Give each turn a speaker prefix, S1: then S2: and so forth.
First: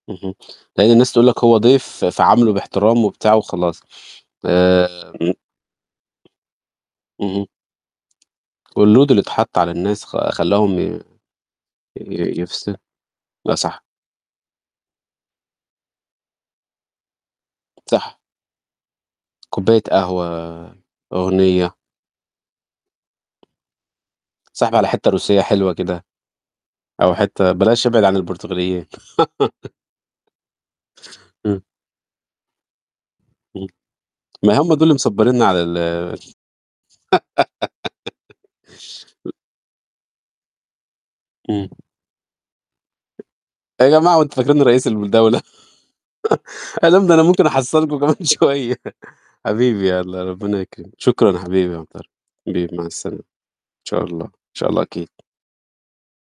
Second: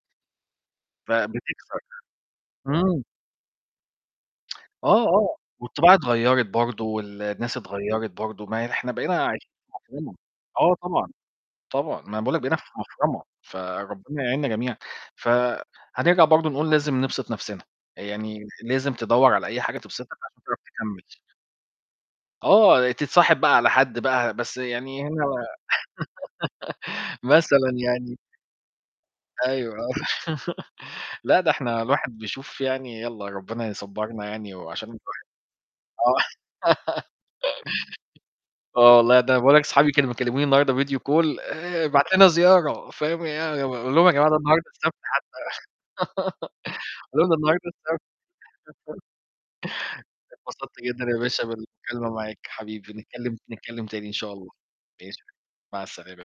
S1: اهم، لأن الناس تقول لك هو
S2: فبتكسر،
S1: ضيف فعامله
S2: [unintelligible] امم.
S1: باحترام وبتاع وخلاص. آآ
S2: آه،
S1: امم.
S2: آه والطباع اتغيرت برضو،
S1: اهم.
S2: والناس اتغيرت برضو. ما إحنا
S1: والload اللي
S2: بقينا عايشين
S1: اتحط على
S2: في
S1: الناس
S2: مفرمة
S1: خ
S2: آه
S1: خلاهم ي
S2: طبعًا، طبعًا. ما أنا باقول
S1: ي
S2: لك بقينا في
S1: يفس
S2: مفرمة،
S1: لا صح.
S2: فربنا يعيننا جميعًا. ف هنرجع برضو نقول لازم نبسط نفسنا،
S1: صح.
S2: يعني لازم تدوّر على أي حاجة
S1: كوباية
S2: تبسطك عشان تعرف
S1: قهوة،
S2: تكمل.
S1: أغنية.
S2: آه، تتصاحب بقى على حد بقى، بس
S1: تتصاحب على
S2: يعني هنا
S1: حتة روسية
S2: لا
S1: حلوة كده. أو حتة
S2: مثلًا
S1: بلاش ابعد عن
S2: يعني.
S1: البرتغاليين
S2: أيوه، آه لأ، ده
S1: امم.
S2: إحنا الواحد بيشوف يعني، يلّا ربنا
S1: اهم،
S2: يصبرنا
S1: ما
S2: يعني
S1: هم دول
S2: وعشان
S1: اللي
S2: الواحد
S1: مصبرينّا على ال
S2: آه. آه والله
S1: [unintelligible]
S2: ده أنا باقول لك اصحابي كانوا بيكلموني النهاردة video call،
S1: امم.
S2: آآ، ابعت لنا زيارة، فاهم ي
S1: يا
S2: أقول لهم: "يا
S1: جماعة هو
S2: جماعة
S1: أنتم
S2: ده
S1: فاكرينّي
S2: النهاردة
S1: رئيس
S2: السبت حتى."
S1: الدولة. أقول لهم ده
S2: أقول
S1: أنا
S2: لهم:
S1: ممكن
S2: "النهاردة
S1: أحصلكم
S2: السبت."
S1: كمان شوية. حبيبي يلّا ربنا
S2: اتبسطت
S1: يكرمك.
S2: جدًا يا
S1: شكرًا
S2: باشا
S1: حبيبي
S2: بالمكالمة معاك،
S1: [unintelligible] حبيبي مع
S2: حبيبي.
S1: السلامة.
S2: نتكلم
S1: إن
S2: ت نتكلم
S1: شاء
S2: تاني إن
S1: الله، إن
S2: شاء الله.
S1: شاء الله أكيد.
S2: ماشي. مع السلامة.